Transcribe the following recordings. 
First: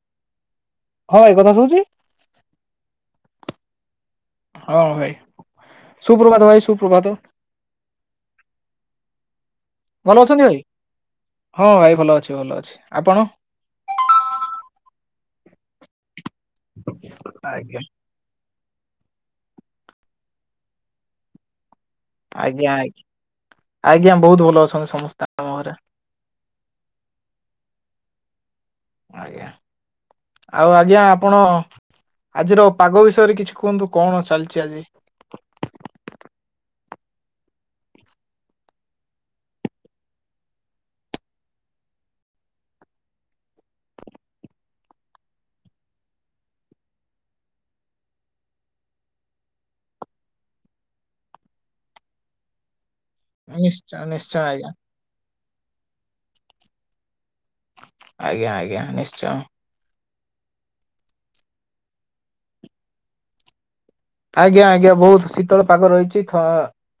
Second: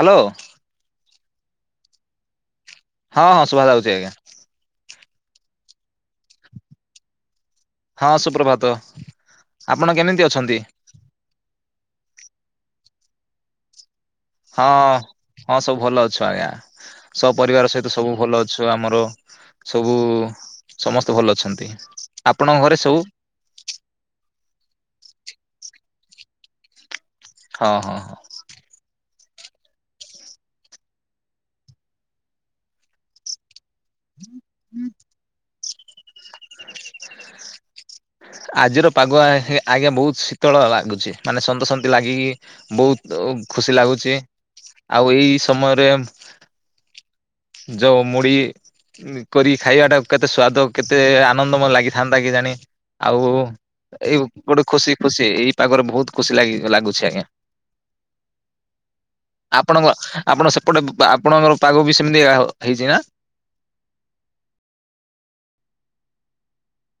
Hello. ହଁ ଏଇ କଥା ଶୁଭୁଛି। ହଁ ଶୁଭା ଯାଉଛି ଆଜ୍ଞା। ହଁ ଭାଇ ଶୁପ୍ରଭାତ ଭାଇ ଶୁପ୍ରଭାତ। ହଁ ସୁପ୍ରଭାତ ଆପଣ ଭଲ କେମିତି ଭାଇ? ଅଛନ୍ତି? ହଁ ଭାଇ ଭଲ ଅଛି ଭଲ ଅଛି ଆପଣ? ହଁ ହଁ ସବୁ ଭଲ ଅଛୁ ଆଜ୍ଞା ସପରିବାର ଆଜ୍ଞା ସହିତ ସବୁ ଭଲ ସବୁ ଆମର ସବୁ ସମସ୍ତେ ଭଲ ଅଛନ୍ତି। ଆପଣଙ୍କ ଆଜ୍ଞା ଘରେ ଆ ସବୁ ଆଜ୍ଞା ବହୁତ ଭଲ ଅଛନ୍ତି ସମସ୍ତ ହଁ ହଁ ହଁ। ଆଜ୍ଞା ଆଉ ଆଜ୍ଞା ଆପଣ ଆଜିର ପାଗ ବିଷୟରେ କିଛି କୁହନ୍ତୁ କଣ ଚାଲିଛି ଆଜି। [unintelligible] ଆଜିର ପାଗୁଆ ଆଜ୍ଞା ବହୁତ ଶୀତଳ ଲାଗୁଛି ମାନେ ସନ୍ତ ଶନ୍ତୀ ଲାଗିକି। ବହୁତ ଖୁସି ଲାଗୁଛି ଆଉ ଏଇ ସମୟରେ ଯଉ ମୁଢି କରି ଖାଇବା ଟା କେତେ ସ୍ଵାଦ କେତେ ଆନନ୍ଦ ମ ଲାଗିଥାନ୍ତା କେଜାଣି। ଆଉ ନିଶ୍ଚୟ ଏଇ ନିଶ୍ଚୟ ଗୋଟେ ଆଜ୍ଞା ଖୁସି ଖୁସି ଏଇ ପାାଗରେ ବହୁତ ଖୁସି ଲାଗ ଲାଗୁଛି ଆଜ୍ଞା। ଆଜ୍ଞା ଆଜ୍ଞା ନିଶ୍ଚୟ। ଆପଣଙ୍କ ଆପଣ ସେପଟେ ଆପଣଙ୍କ ପାଗ ବି ସେମିତି ହେଇଛି ନା ଆଜ୍ଞା ଆଜ୍ଞା ବହୁତ ଶୀତଳ ପାଗ ରହିଛି।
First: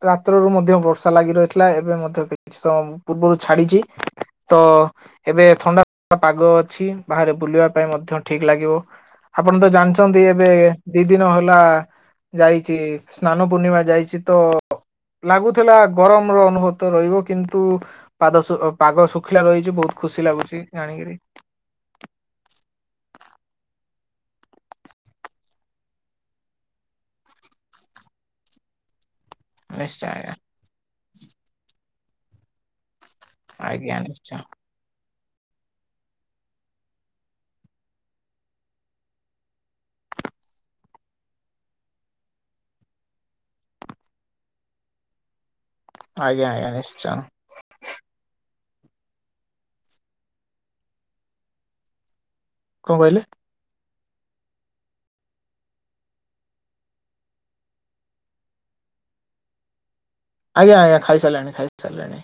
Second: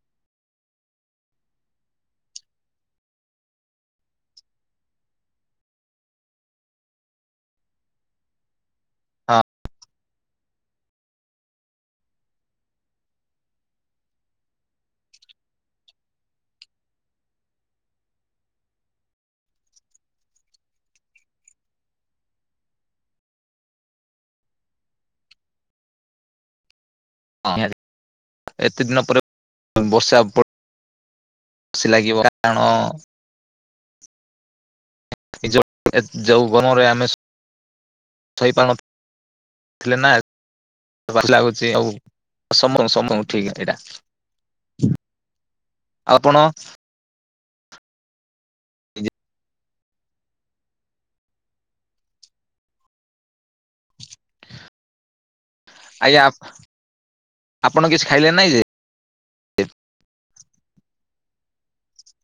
ରାତ୍ରରୁ ମଧ୍ୟ ବର୍ଷା ଲାଗି ରହିଥିଲା ଏବେ ମଧ୍ୟ କେ ତ ପୂର୍ବରୁ ଛାଡିଛି ତ ଏବେ ଥଣ୍ଡା ଥଣ୍ଡା ପାଗ ଅଛି ବାହାରେ ବୁଲିବା ପାଇଁ ମଧ୍ୟ ଠିକ ଲାଗିବ। ଆପଣ ତ ଜାଣିଛନ୍ତି ଏବେ ଦି ଦିନ ହେଲା ଯାଇଛି ସ୍ନାନ ପୂର୍ଣ୍ଣିମା ଯାଇଛି ତ ଲାଗୁଥିଲା ଗରମର ଅନୁଭୂତ ରହିବ କିନ୍ତୁ? ପାଦ ପାଗ ଶୁଖିଲା ରହିଛି ବହୁତ ଖୁସି ଲାଗୁଛି ଜାଣିକିରି। ଏତେ ଦିନ ପରେ ନିଶ୍ଚୟ ବର୍ଷା ଆଜ୍ଞା ପ ଖୁସି ଲାଗିବ କାରଣ ଆଜ୍ଞା ନିଶ୍ଚୟ। ନିଜ ଯେଉଁ ଗଣରେ ଆମେ ଶୋଇପାରୁନୁ [inaudible] ଥିଲେ ନା ଭ ଲାଗୁଛି ଆଉ ସମ ସମ ଠିକ ଏଇଟା। ହ [inaudible] ଆଜ୍ଞା ଆଜ୍ଞା ନିଶ୍ଚୟ। [inaudible] କଣ କହିଲେ? ଆଜ୍ଞା ଆପଣ କିଛି ଖାଇଲେ ନାଇଁ ଯେ। ଆଜ୍ଞା ଆଜ୍ଞା ଖାଇସାରିଲାଣି ଖାଇସାରିଲାଣି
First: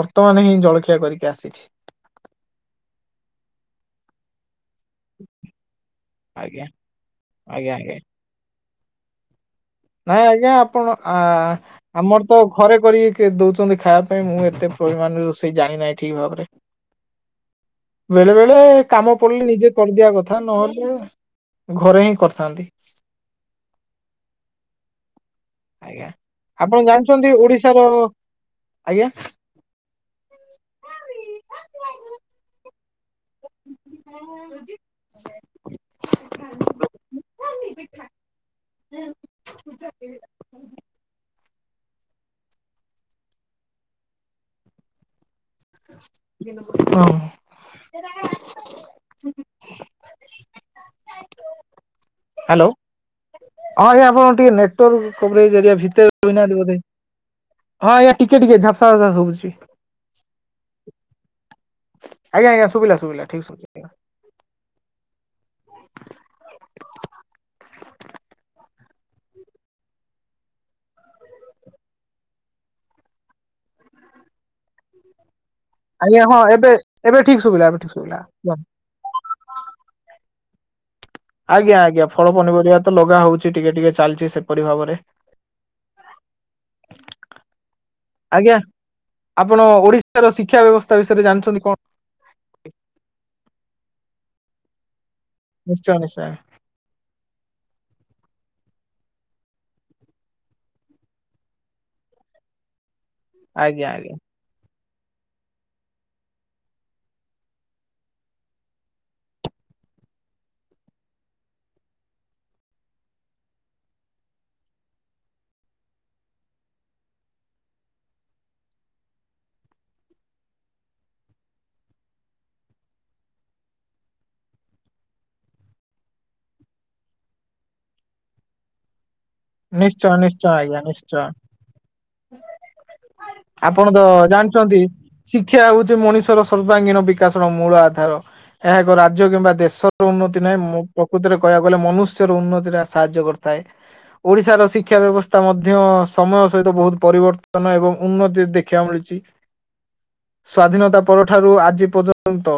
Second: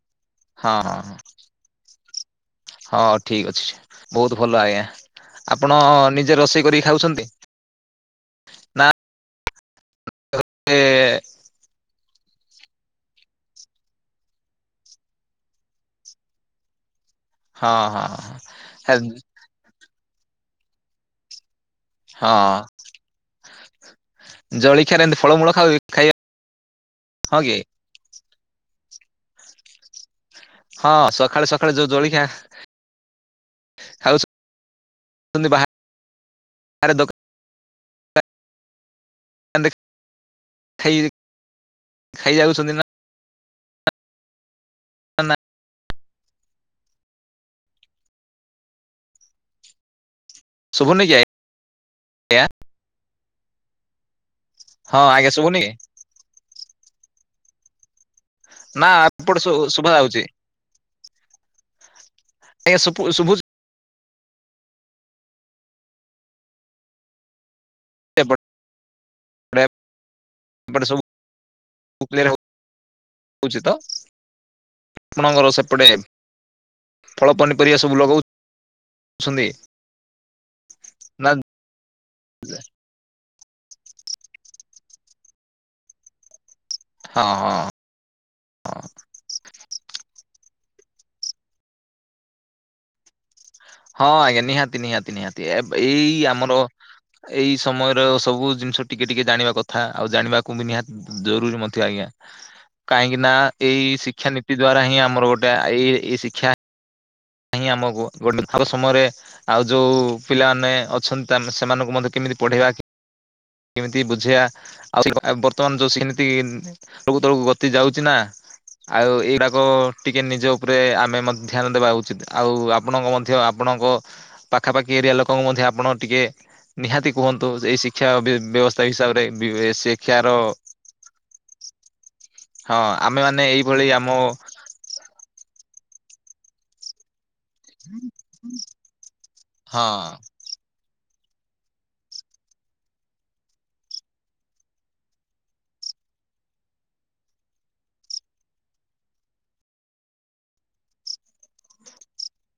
ବର୍ତ୍ତମାନ ହିଁ ହଁ ଜଳଖିଆ ହଁ କରିକି ଆସିଛି। ହଁ ଠିକ୍ ଅଛି ବହୁତ ଭଲ ଆଜ୍ଞା ଆପଣ ନିଜେ ଆଜ୍ଞା ରୋଷେଇ କରିକି ଖାଉଛନ୍ତି। ଆଜ୍ଞା ଆଜ୍ଞା। ନା ନାଇଁ ଆଜ୍ଞା ଏ ଆପଣ ଆ ଆମର ତ ଘରେ କରିକି ଦଉଚନ୍ତି ଖାଇବା ପାଇଁ, ମୁଁ ଏତେ ପରିମାଣରେ ରୋଷେଇ ଜାଣି ନାହିଁ ଠିକ୍ ଭାବରେ। ହଁ ହଁ। ବେଳେ-ବେଳେ ହଁ କାମ ପଡିଲେ ନିଜେ କରିଦିଆ କଥା ନହେଲେ ଘରେ ହିଁ ହଁ କରିଥାନ୍ତି। ଜଳିଖିଆରେ ଏମ୍ତି ଫଳମୂଳ ଖାଉ ଖାଇବା ଆପଣ ଜାଣିଛନ୍ତି ହଁ କି? ଓଡିଶାର ହଁ ସଖାଳୁ-ସଖାଳୁ ଯୋଉ ଜଳିଖିଆ ଖାଉଚ ନ୍ତି ବାହାରେ ଦୋକା [inaudible] ଖାଇଯାଉଛନ୍ତି ନା [inaudible] [unintelligible] ଶୁଭୁନି କି ଆଜ୍ଞା? ହଁ ଆଜ୍ଞା ଆପଣ ଟିକେ ହଁ ନେଟୱର୍କ ଆଜ୍ଞା କଭରେଜ୍ ଶୁଭୁନି କି? ଏରିଆ ଭିତରେ ରହୁନାହାନ୍ତି ବୋଧେ। ହଁ ଆଜ୍ଞା ଟିକେ-ଟିକେ ନା ଝାପ୍ସା-ଝାପ୍ସା ଏପଟେ ଶୁଭୁଛି। ଶୁ ଶୁଭା ଯାଉଛି ଆଜ୍ଞା-ଆଜ୍ଞା ଆଜ୍ଞା ଶୁଭୁ ଶୁଭିଲା-ଶୁଭିଲା ଶୁଭୁଛି ଠିକ୍ [unintelligible] [inaudible] ଏପଟେ ସବୁ [inaudible] ହଉଚି ତ? ଆପଣଙ୍କର ସେପଟେ ଆଜ୍ଞା ଆଜ୍ଞା ହଁ ଏବେ ଏବେ ଫଳ ଠିକ ଶୁଭିଲା ଏବେ ପନିପରିବା ଠିକ ସବୁ ଶୁଭିଲା ଲଗଉ ଛନ୍ତି? ଆଜ୍ଞା-ଆଜ୍ଞା ଫଳ ପନିପରିବା ତ ଲଗା ହଉଚି, ଟିକେ-ଟିକେ ଚାଲିଛି ସେପରି ଭାବରେ। ହଁ ହଁ। ଆଜ୍ଞା। ଆପଣ ଓଡ଼ିଶାର ଶିକ୍ଷା ବ୍ୟବସ୍ଥା ବିଷୟରେ ଜାଣିଛନ୍ତି କଣ? ହଁ ଆଜ୍ଞା ନିହାତି-ନିହାତି-ନିହାତି ଏବ ନିଶ୍ଚୟ ଏଇ ନିଶ୍ଚୟ ଆମର ଏଇ ସମୟର ସବୁ ଜିନିଷ ଟିକେ-ଟିକେ ଜାଣିବା କଥା ଆଉ ଜାଣିବାକୁ ବି ନିହାତି ଜରୁରି ମଧ୍ୟ ଆଜ୍ଞା। କାହିଁକି ନା ଏଇ ଆଜ୍ଞା ଆଜ୍ଞା ଶିକ୍ଷା ନୀତି ଦ୍ଵାରା ହିଁ ଆମର ଗୋଟେ ଏଇ-ଏଇ ଶିକ୍ଷା ଆମକୁ ଗୋଟେ [unintelligible] ସମୟରେ ଆଉ ଯୋଉ ପିଲାମାନେ ଅଛନ୍ତି ସେମାନଙ୍କୁ ମଧ୍ୟ କେମିତି ପଢେଇବା। କେମିତି ବୁଝେଇଆ, ଆଉ ବର୍ତ୍ତମାନ୍ ଯୋଉ ସେମିତି ତଳକୁ ତଳକୁ ଗତି ଯାଉଚି ନା। ଆଉ ଏଇଗୁଡ଼ାକ ଟିକେ ନିଜ ଉପରେ ଆମେ ମଧ୍ୟ ଧ୍ୟାନ ଦେବା ଉଚିତ୍, ଆଉ ଆପଣଙ୍କୁ ମଧ୍ୟ ଆପଣଙ୍କ ପାଖାପାଖି ଏରିଆ ଲୋକଙ୍କୁ ମଧ୍ୟ ଆପଣ ଟିକେ ନିହାତି କୁହନ୍ତୁ, ଏଇ ଶିକ୍ଷା ବି ବ୍ୟବସ୍ଥା ହିସାବରେ ବି ଏ ନିଶ୍ଚୟ ଶିକ୍ଷାର ନିଶ୍ଚୟ ଆଜ୍ଞା ନିଶ୍ଚୟ। ହଁ ଆମେ ମାନେ ଏଇଭଳି ଆପଣ ତ ଆମ ଜାଣିଚନ୍ତି ଶିକ୍ଷା ହଉଚି ମଣିଷର ସର୍ବାଙ୍ଗୀନ ବିକ୍ ବିକାସର ମୂଳ ଆଧାର, ଏହାକୁ ରାଜ୍ୟ କିମ୍ବା ହଁ ଦେଶର ଉନ୍ନତି ନାହିଁ, ପ୍ରକୃତରେ କହିଆକୁ ଗଲେ ମନୁଷ୍ୟର ଉନ୍ନତିରେ ସାହାଯ୍ୟ କରିଥାଏ। ଓଡିଶାର ଶିକ୍ଷା ବ୍ୟବସ୍ଥା ମଧ୍ୟ ସମୟ ସହିତ ବହୁତ୍ ପରିବର୍ତ୍ତନ ଏବଂ ଉନ୍ନତି ଦେଖିବାକୁ ମିଳିଚି। ସ୍ଵାଧୀନତା ପରଠାରୁ ଆଜି ପର୍ଯ୍ୟନ୍ତ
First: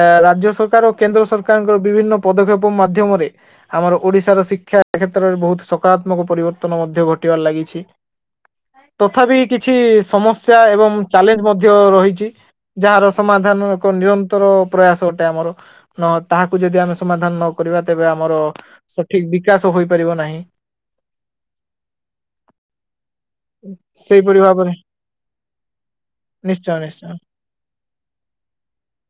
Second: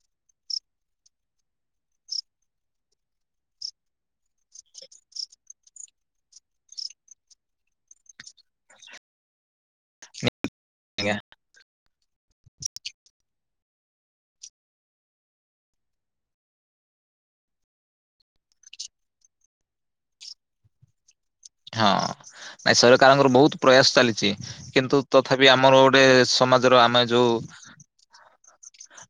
ଆ ରାଜ୍ୟ ସରକାର୍ ଓ କେନ୍ଦ୍ର ସରକାରଙ୍କର ବିଭିନ୍ନ ପଦକ୍ଷେପ ମାଧ୍ୟମରେ ଆମର ଓଡ଼ିଶାର ଶିକ୍ଷା କ୍ଷେତ୍ରରେ ବହୁତ୍ ସକାରାତ୍ମକ ପରିବର୍ତ୍ତନ ମଧ୍ୟ ଘଟିବାରେ ଲାଗିଛି। ତଥାପି କିଛି ସମସ୍ୟା ଏବଂ ଆଜ୍ଞା ଚ୍ୟାଲେଞ୍ଜ ମଧ୍ୟ ରହିଚି। ଯାହାର ସମାଧାନ ଏକ ନିରନ୍ତର ପ୍ରୟାସ ଅଟେ ଆମର। ନ ତାହାକୁ ଯଦି ଆମେ ସମାଧାନ୍ ନ କରିବା ତେବେ ଆମର ସଠିକ୍ ବିକାଶ ହୋଇପାରିବ ନାହିଁ। ହଁ, ନାଇଁ ସରକାରଙ୍କର ବହୁତ୍ ପ୍ରୟାସ୍ ଚାଲିଚି, ସେଇପରି ଭାବରେ କିନ୍ତୁ ତଥାପି ଆମର ଗୋଟେ ନିଶ୍ଚୟ ସମାଜର ଆମେ ନିଶ୍ଚୟ ଯୋଉ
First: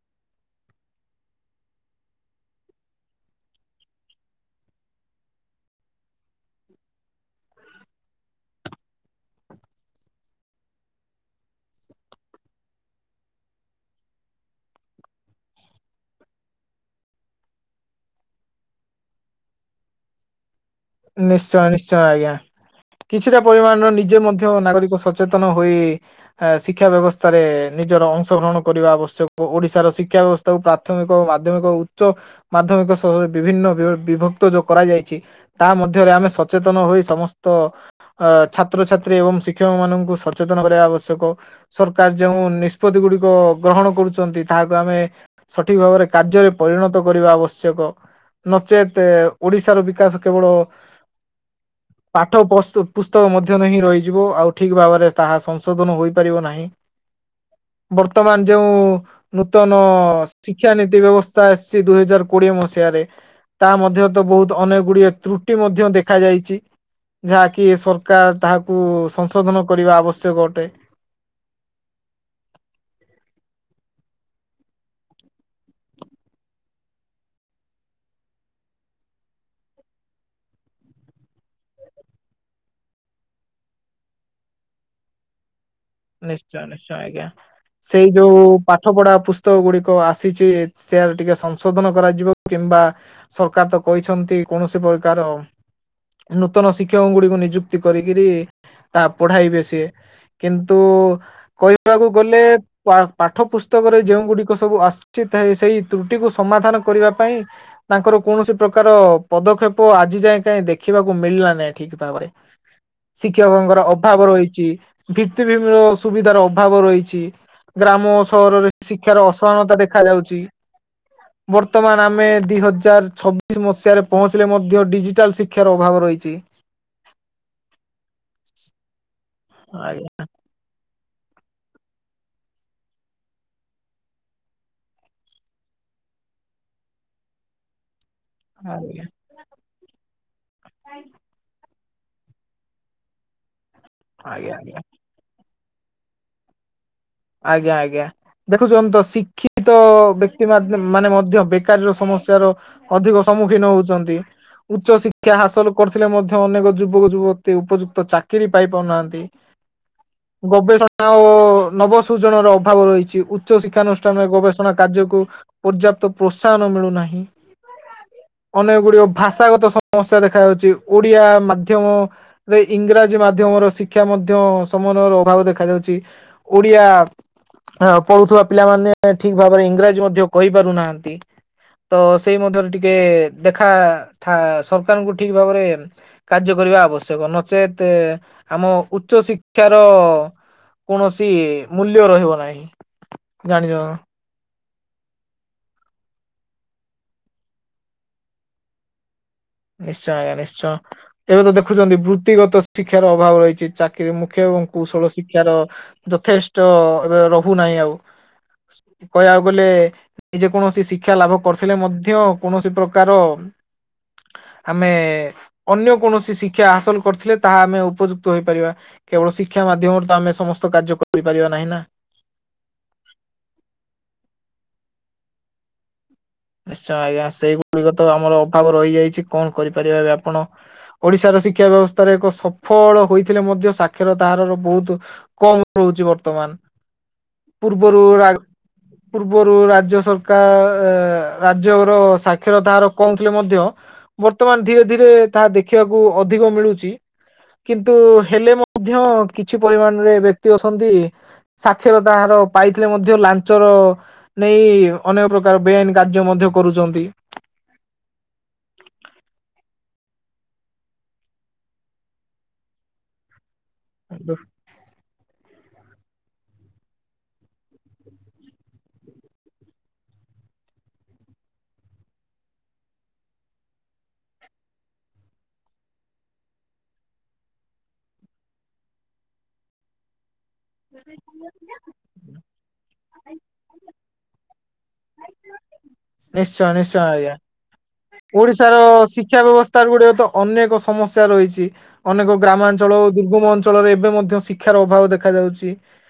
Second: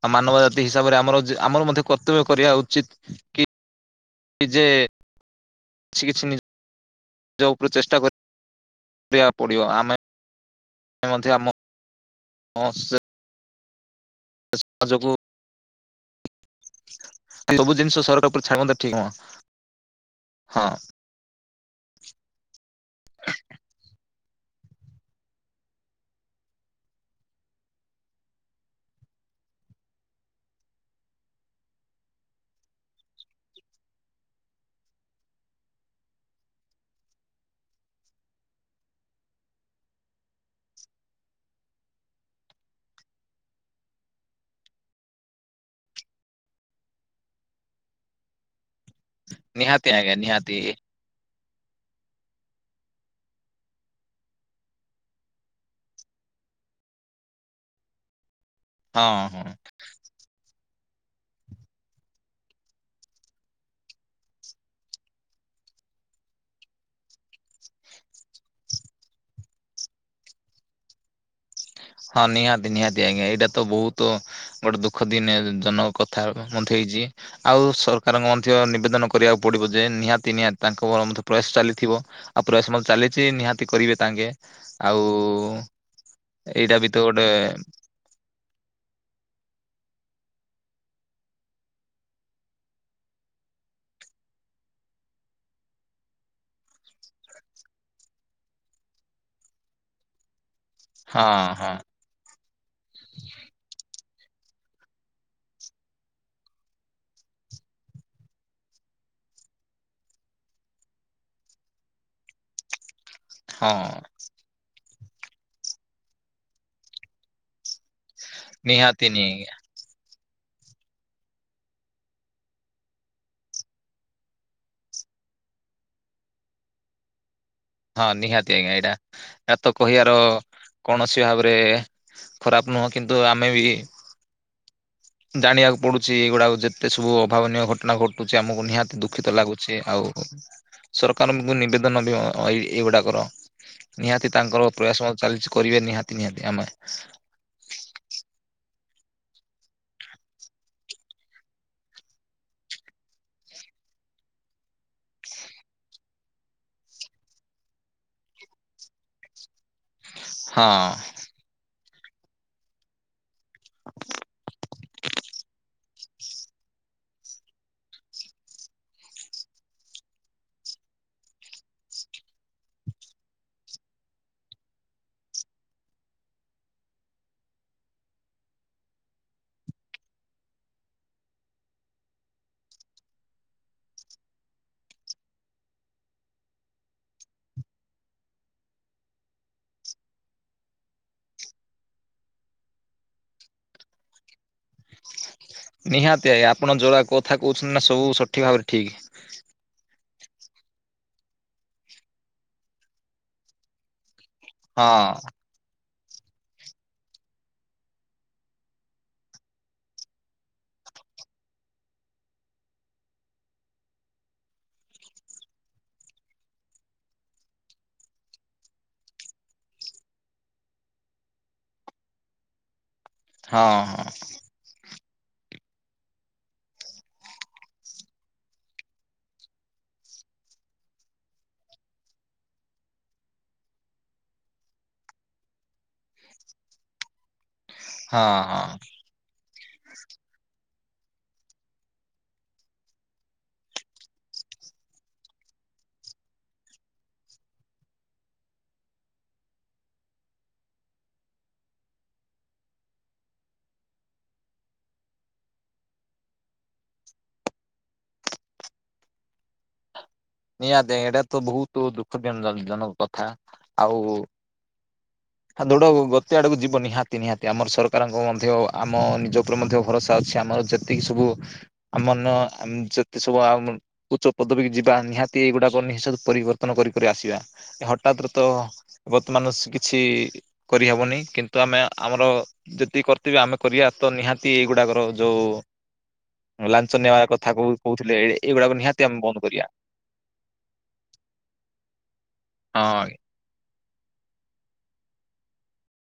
ଆଉ ମାନବ ଜାତି ହିସାବରେ ଆମର-ଆମର ମଧ୍ୟ କର୍ତ୍ତବ୍ୟ କରିବା ଉଚିତ୍, କି କି ଯେ କିଛି-କିଛି ନିଜ ଉପରେ ଚେଷ୍ଟା କରି ଆକୁ ପଡିବ ଆମେ ମଧ୍ୟ ଆମ [unintelligible] [unintelligible] ଯୋଗୁ ସବୁ ଜିନିଷ ସର କ ଉପରେ ଛାଡନ୍ତା ଠିକ ହ ହଁ। ନିଶ୍ଚୟ ନିଶ୍ଚୟ ଆଜ୍ଞା। କିଛିଟା ପରିମାଣର ନିଜେ ମଧ୍ୟ ନାଗରିକ ସଚେତନ ହେଇ। ଶିକ୍ଷା ବ୍ୟବସ୍ଥାରେ ନିଜର ଅଂଶ ଗ୍ରହଣ କରିବା ଆବଶ୍ୟକ ଓଡିଶାର ଶିକ୍ଷା ବ୍ୟବସ ତାକୁ ପ୍ରାଥମିକ ଓ ମାଧ୍ୟମିକ ଉଚ୍ଚ ମାଧ୍ୟମିକ ସହରେ ବିଭିନ୍ନ ବି ବିଭକ୍ତ ଯ କରାଯାଇଛି। ତା ମଧ୍ୟରେ ଆମେ ସଚେତନ ହୋଇ ସମସ୍ତ। ଅ ଛାତ୍ରଛାତ୍ରୀ ଏବଂ ଶିକ୍ଷକ ମାନଙ୍କୁ ସଚେତନ କରିବା ଆବଶ୍ୟକ। ସରକାର ଯୋଉ ନିଷ୍ପତ୍ତି ଗୁଡିକ ଗ୍ରହଣ କରୁଛନ୍ତି ତାହାକୁ ଆମେ ସଠିକ ଭାବରେ କାର୍ଯ୍ୟରେ ପରିଣତ କରିବା ଆବଶ୍ୟକ ନଚେତ ଓଡିଶାର ନିହାତି ବିକାଶ ଆଜ୍ଞା କେବଳ [inaudible] ପାଠ ପସ ପୁସ୍ତକ ମଧ୍ୟରେ ହିଁ ରହିଯିବ ଆଉ ଠିକ ଭାବରେ ତାହା ସଂଶୋଧନ ହୋଇପାରିବ ନାହିଁ‌। [unintelligible] ବର୍ତ୍ତମାନ ଯୋଉ ହଁ ହଁ ନୂତନ ଶିକ୍ଷାନୀତି ବ୍ୟବସ୍ଥା ଆସିଛି ଦୁଇ ହଜାର କୋଡିଏ ମସିହାରେ ତା ମଧ୍ୟରେ ତ ବହୁତ ଅନେକ ଗୁଡିଏ‌। ତ୍ରୁଟି ମଧ୍ୟ ଦେଖାଯାଇଛି। ଯାହାକି ସରକାର ତାହାକୁ ସଂଶୋଧନ କରିବା ଆବଶ୍ୟକ ଅଟେ। ହଁ ନିହାତି ନିହାତି ଆଜ୍ଞା ଏଇଟା ତ ବହୁତ‌ ଗୋଟେ ଦୁଃଖ ଦିନେ ଜନକ କଥା ମଥେ ହେଇଛି। ଆଉ ସରକାରଙ୍କ ମଧ୍ୟ ନିବେଦନ କରିବାକୁ ପଡିବ ଯେ ନିହାତି ନିହାତି ତାଙ୍କର ମଧ୍ୟ ପ୍ରୟାସ ଚାଲିଥିବ। ଆଉ ପ୍ରୟାସ ମତ ଚାଲିଛି ନିହାତି କରିବେ ତାଙ୍କେ ଆଉ ନିଶ୍ଚୟ ଏଇଟା ବି ନିଶ୍ଚୟ ତ ଆଜ୍ଞା। ଗେଟେ ସେଇ ଯୋଉ ପାଠ ପଢା ପୁସ୍ତକ ଗୁଡିକ ଆସିଛି। ସେୟ ଟିକେ ସଂଶୋଧନ କରାଯିବ କିମ୍ବା ସରକାର ତ କହିଛନ୍ତି କୌଣସି ପ୍ରକାର ନୂତନ ଶିକ୍ଷକ ଗୁଡିକୁ ନିଯୁକ୍ତି କରିକରି ତା ପଢାଇବେ ସିଏ କିନ୍ତୁ ତୁ ହଁ ହଁ କହିବାକୁ ଗଲେ। ପା ପାଠ ପୁସ୍ତକରେ ଯେଉ ଗୁଡିକ ସବୁ ଆସୁଚିତ ସେଇ ତ୍ରୁଟିକୁ ସମାଧାନ କରିବା ପାଇଁ ତାଙ୍କର କୌଣସି ପ୍ରକାର ପଦକ୍ଷେପ ଆଜି ଯାଏ କାହିଁ ଦେଖିବାକୁ ମିଳିଲା ନାହି ଠିକ ଭାବରେ। [inaudible] ହଁ ଶିକ୍ଷକଙ୍କର ଅଭାବ ରହିଛି କି କି ବିଭିନ୍ନ ସୁବିଧାର ଅଭାବ ରହିଛି ଗ୍ରାମ ସହରରେ ନିହାତି ନି ଶିକ୍ଷାର ଅସହନତା ଦେଖାଯାଉଛି। [inaudible] ବର୍ତ୍ତମାନ ଆମେ ଦୁଇ ହଜାର ଛବିଶ ମସିହାରେ ପହଞ୍ଚିଲେ ମଧ୍ୟ ଡିଜିଟାଲ ଶିକ୍ଷାର ଅଭାବ ରହିଛି। ହଁ ନିହାତି ଆଜ୍ଞା ଏଇଟା ଏ ତ ଆଜ୍ଞା। କହିବାର କୌଣସି ଭାବରେ ଖରାପ ନୁହଁ କିନ୍ତୁ ଆମେ ବି ଜାଣିବାକୁ ପଡୁଛି ଏଇଗୁଡାକ ଯେତେ ସବୁ ଅଭାବନୀୟ ଘଟଣା ଘ ଟୁଚି ଆମକୁ ନିହାତି ଆଜ୍ଞା ଦୁଃଖିତ ଲାଗୁଛି ଆଉ ସରକାରଙ୍କୁ ନିବେଦନ [unintelligible] ଏଇ ଏଇଗୁଡାକର ନିହାତି ଆଜ୍ଞା ତାଙ୍କର ଆଜ୍ଞା ପ୍ରୟାସ ଚାଲିଛି କରିବେ ନିହାତି ନିହାତି ଆମେ ଆଜ୍ଞା ଆଜ୍ଞା। ଦେଖୁଛନ୍ତି ତ ଶିକ୍ଷିତ ବ୍ୟକ୍ତି ମାଦ ମାନେ ମଧ୍ୟ ବେକାରୀର ସମସ୍ୟାର ଅଧିକ ସମ୍ମୁଖୀନ ହଉଛନ୍ତି। ଉଚ୍ଚ ଶିକ୍ଷା ହାସଲ କରିଥିଲେ ମଧ୍ୟ ଅନେକ ଯୁବକ, ଯୁବତୀ ଉପଯୁକ୍ତ ଚାକିରି ପାଇ ପାରୁନାହାନ୍ତି। [inaudible] ଗବେଷଣା ଓ ନବସୂଜନର ଅଭାବ ରହିଛି। ଉଚ୍ଚ ଶିକ୍ଷାନୁଷ୍ଠାନରେ ଗବେଷଣା କାର୍ଯ୍ୟକୁ ପର୍ଯ୍ୟାପ୍ତ ପ୍ରୋତ୍ସାହନ ମିଳୁନାହିଁ। ଅନେକ ଗୁଡିିକ ଭାଷାଗତ ସମସ୍ୟା ଦେଖାଯାଉଛି ଓଡିଆ ମାଧ୍ୟମ ରେ ଇଂରାଜୀ ମାଧ୍ୟମର ଶିକ୍ଷା ମଧ୍ୟ ସମନ୍ୱୟର ଅଭାବ ଦେଖାଯାଉଛି ଓଡିଆ କହୁଥିବା ପିଲାମାନେ ଠିକ ଭାବରେ ଇଂରାଜୀ ମଧ୍ୟ କହି ପାରୁନାହାନ୍ତି। ତ ସେଇ ମଧ୍ୟରେ ଟିକେ ଦେଖା ସରକାରଙ୍କୁ ଠିକ୍ ଭାବରେ କାର୍ଯ୍ୟ କରିବା ଆବଶ୍ୟକ ନଚେତ୍‌ ଆମ ଉଚ୍ଚ ଶିକ୍ଷାର କୌଣସି ମୂଲ୍ୟ ରହିବ ନାହିଁ ଜାଣିଚ। ନିହାତି ଆଜ୍ଞା ଆପଣ ଯୋଉରା କଥା କହୁଚନ୍ତି ନା ସବୁ ସଠିକ୍ ଭାବରେ ଠିକ୍। ନିଶ୍ଚୟ ଆଜ୍ଞା ନିଶ୍ଚୟ ଏବେ ତ ଦେଖୁଛନ୍ତି ବୃତ୍ତିଗତ ଶିକ୍ଷାର ଅଭାବ ରହିଛି ଚାକିରି ମୁଖ୍ୟ ହଁ କୁଶଳ ଶିକ୍ଷାର ଯଥେଷ୍ଟ ଏବେ ରହୁନାହିଁ ଆଉ କହିବାକୁ ଗଲେ ଯେ କୌଣସି ଶିକ୍ଷା ଲାଭ କରିୁଥିଲେ ମଧ୍ୟ କୌଣସି ପ୍ରକାର ଆମେ ଅନ୍ୟ କୌଣସି ଶିକ୍ଷା ହାସଲ କରିଥିଲେ ତାହା ଆମେ ଉପଯୁକ୍ତ ହୋଇପାରିବା। କେବଳ ଶିକ୍ଷା ମାଧ୍ୟମରେ ତ ଆମେ ସମସ୍ତ କାର୍ଯ୍ୟ କରିପାରିବା ନାହିଁ ନା। ହଁ ହଁ। ନିଶ୍ଚୟ ଆଜ୍ଞା ସେଇଗୁଡିକ ତ ଆମର ଅଭାବ ରହିଯାଇଚି କଣ କରିପାରିବେ ଏବେ ଆପଣ ଓଡିଶାର ଶିକ୍ଷା ବ୍ୟବସ୍ଥାରେ ଏକ ସଫଳ ହୋଇଥିଲେ ମଧ୍ୟ ସାକ୍ଷରତା ହାରର ବୋହୁତୁ କମ୍ ରହୁଚି ବର୍ତ୍ତମାନ ପୂର୍ବରୁ ହଁ ହଁ ପୂର୍ବରୁ ରାଜ୍ୟ ସରକାର ରାଜ୍ୟ ର ସାକ୍ଷରତା ହାର କମ୍ ଥିଲେ ମଧ୍ୟ ବର୍ତ୍ତମାନ ଧୀରେ ଧୀରେ ତାହା ଦେଖିବାକୁ ଅଧିକ ମିଳୁଚି କିନ୍ତୁ ହେଲେ ମଧ୍ୟ କିଛି ପରିମାଣରେ ବ୍ୟକ୍ତି ଅଛନ୍ତି ସାକ୍ଷରତା ହାର ପାଇଥିଲେ ମଧ୍ୟ ଲାଞ୍ଚର ନେଇ ଅନେକ ପ୍ରକାର ବେଆଇନ୍‌ କାର୍ଯ୍ୟ ମଧ୍ୟ କରୁଚନ୍ତି। ନିହାତି ଏଇଟା ତ ବହୁତ ଦୁଃଖ ଜନିନ ଜନକ କଥା ଆଉ ଖା ଦୋଡ ଗୋଟେ ଆଡକୁ ଯିବ ନିହାତି ନିହାତି ଆମର ସରକାରଙ୍କ ମଧ୍ୟ ଆମ ନିଜ ଉପରେ ମଧ୍ୟ ଭରସା ଅଛି ଆମର ଯେ ସେଇଠି ସବୁ ଆମନ ଯେତେ ସବୁ ଆମ ଉଚ୍ଚ ପଦବୀ ଯିବା ନିହା ଏଇଗୁଡାକ ନିଶ୍ଚିନ୍ତ ପରିବର୍ତ୍ତନ କରିି କରି ଆସିବା ହଠାତ୍‌ରେ ତ ବର୍ତ୍ତମାନ କିଛି କରିହବନି କିନ୍ତୁ ଆମେ ଆମର ଯେତିକି କର୍ତ୍ତବ୍ୟ ଆମେ କରିବା ତ ନିହାତି ଏଇଗୁଡାକର ଯୋଉ ନିଶ୍ଚୟ ଲାଞ୍ଚ ନିଶ୍ଚୟ ନେବା ଆଜ୍ଞା କଥା କହୁ କହୁଥିଲେ ଏଇଗୁଡାକ ଓଡିଶାର ନିହାତି ଆମେ ଶିକ୍ଷା ବନ୍ଦ କରିବା। ବ୍ୟବସ୍ଥାର ଗୁଡେ ତ ଅନେକ ସମସ୍ୟା ରହିଛି ଅନେକ ହଁ ଗ୍ରାମାଞ୍ଚଳ ଦୁର୍ଗମ ଅଞ୍ଚଳ ଅଞ୍ଚଳରେ ଏବେ ମଧ୍ୟ ଶିକ୍ଷାର ଅଭାବ ଦେଖାଯାଉଚି।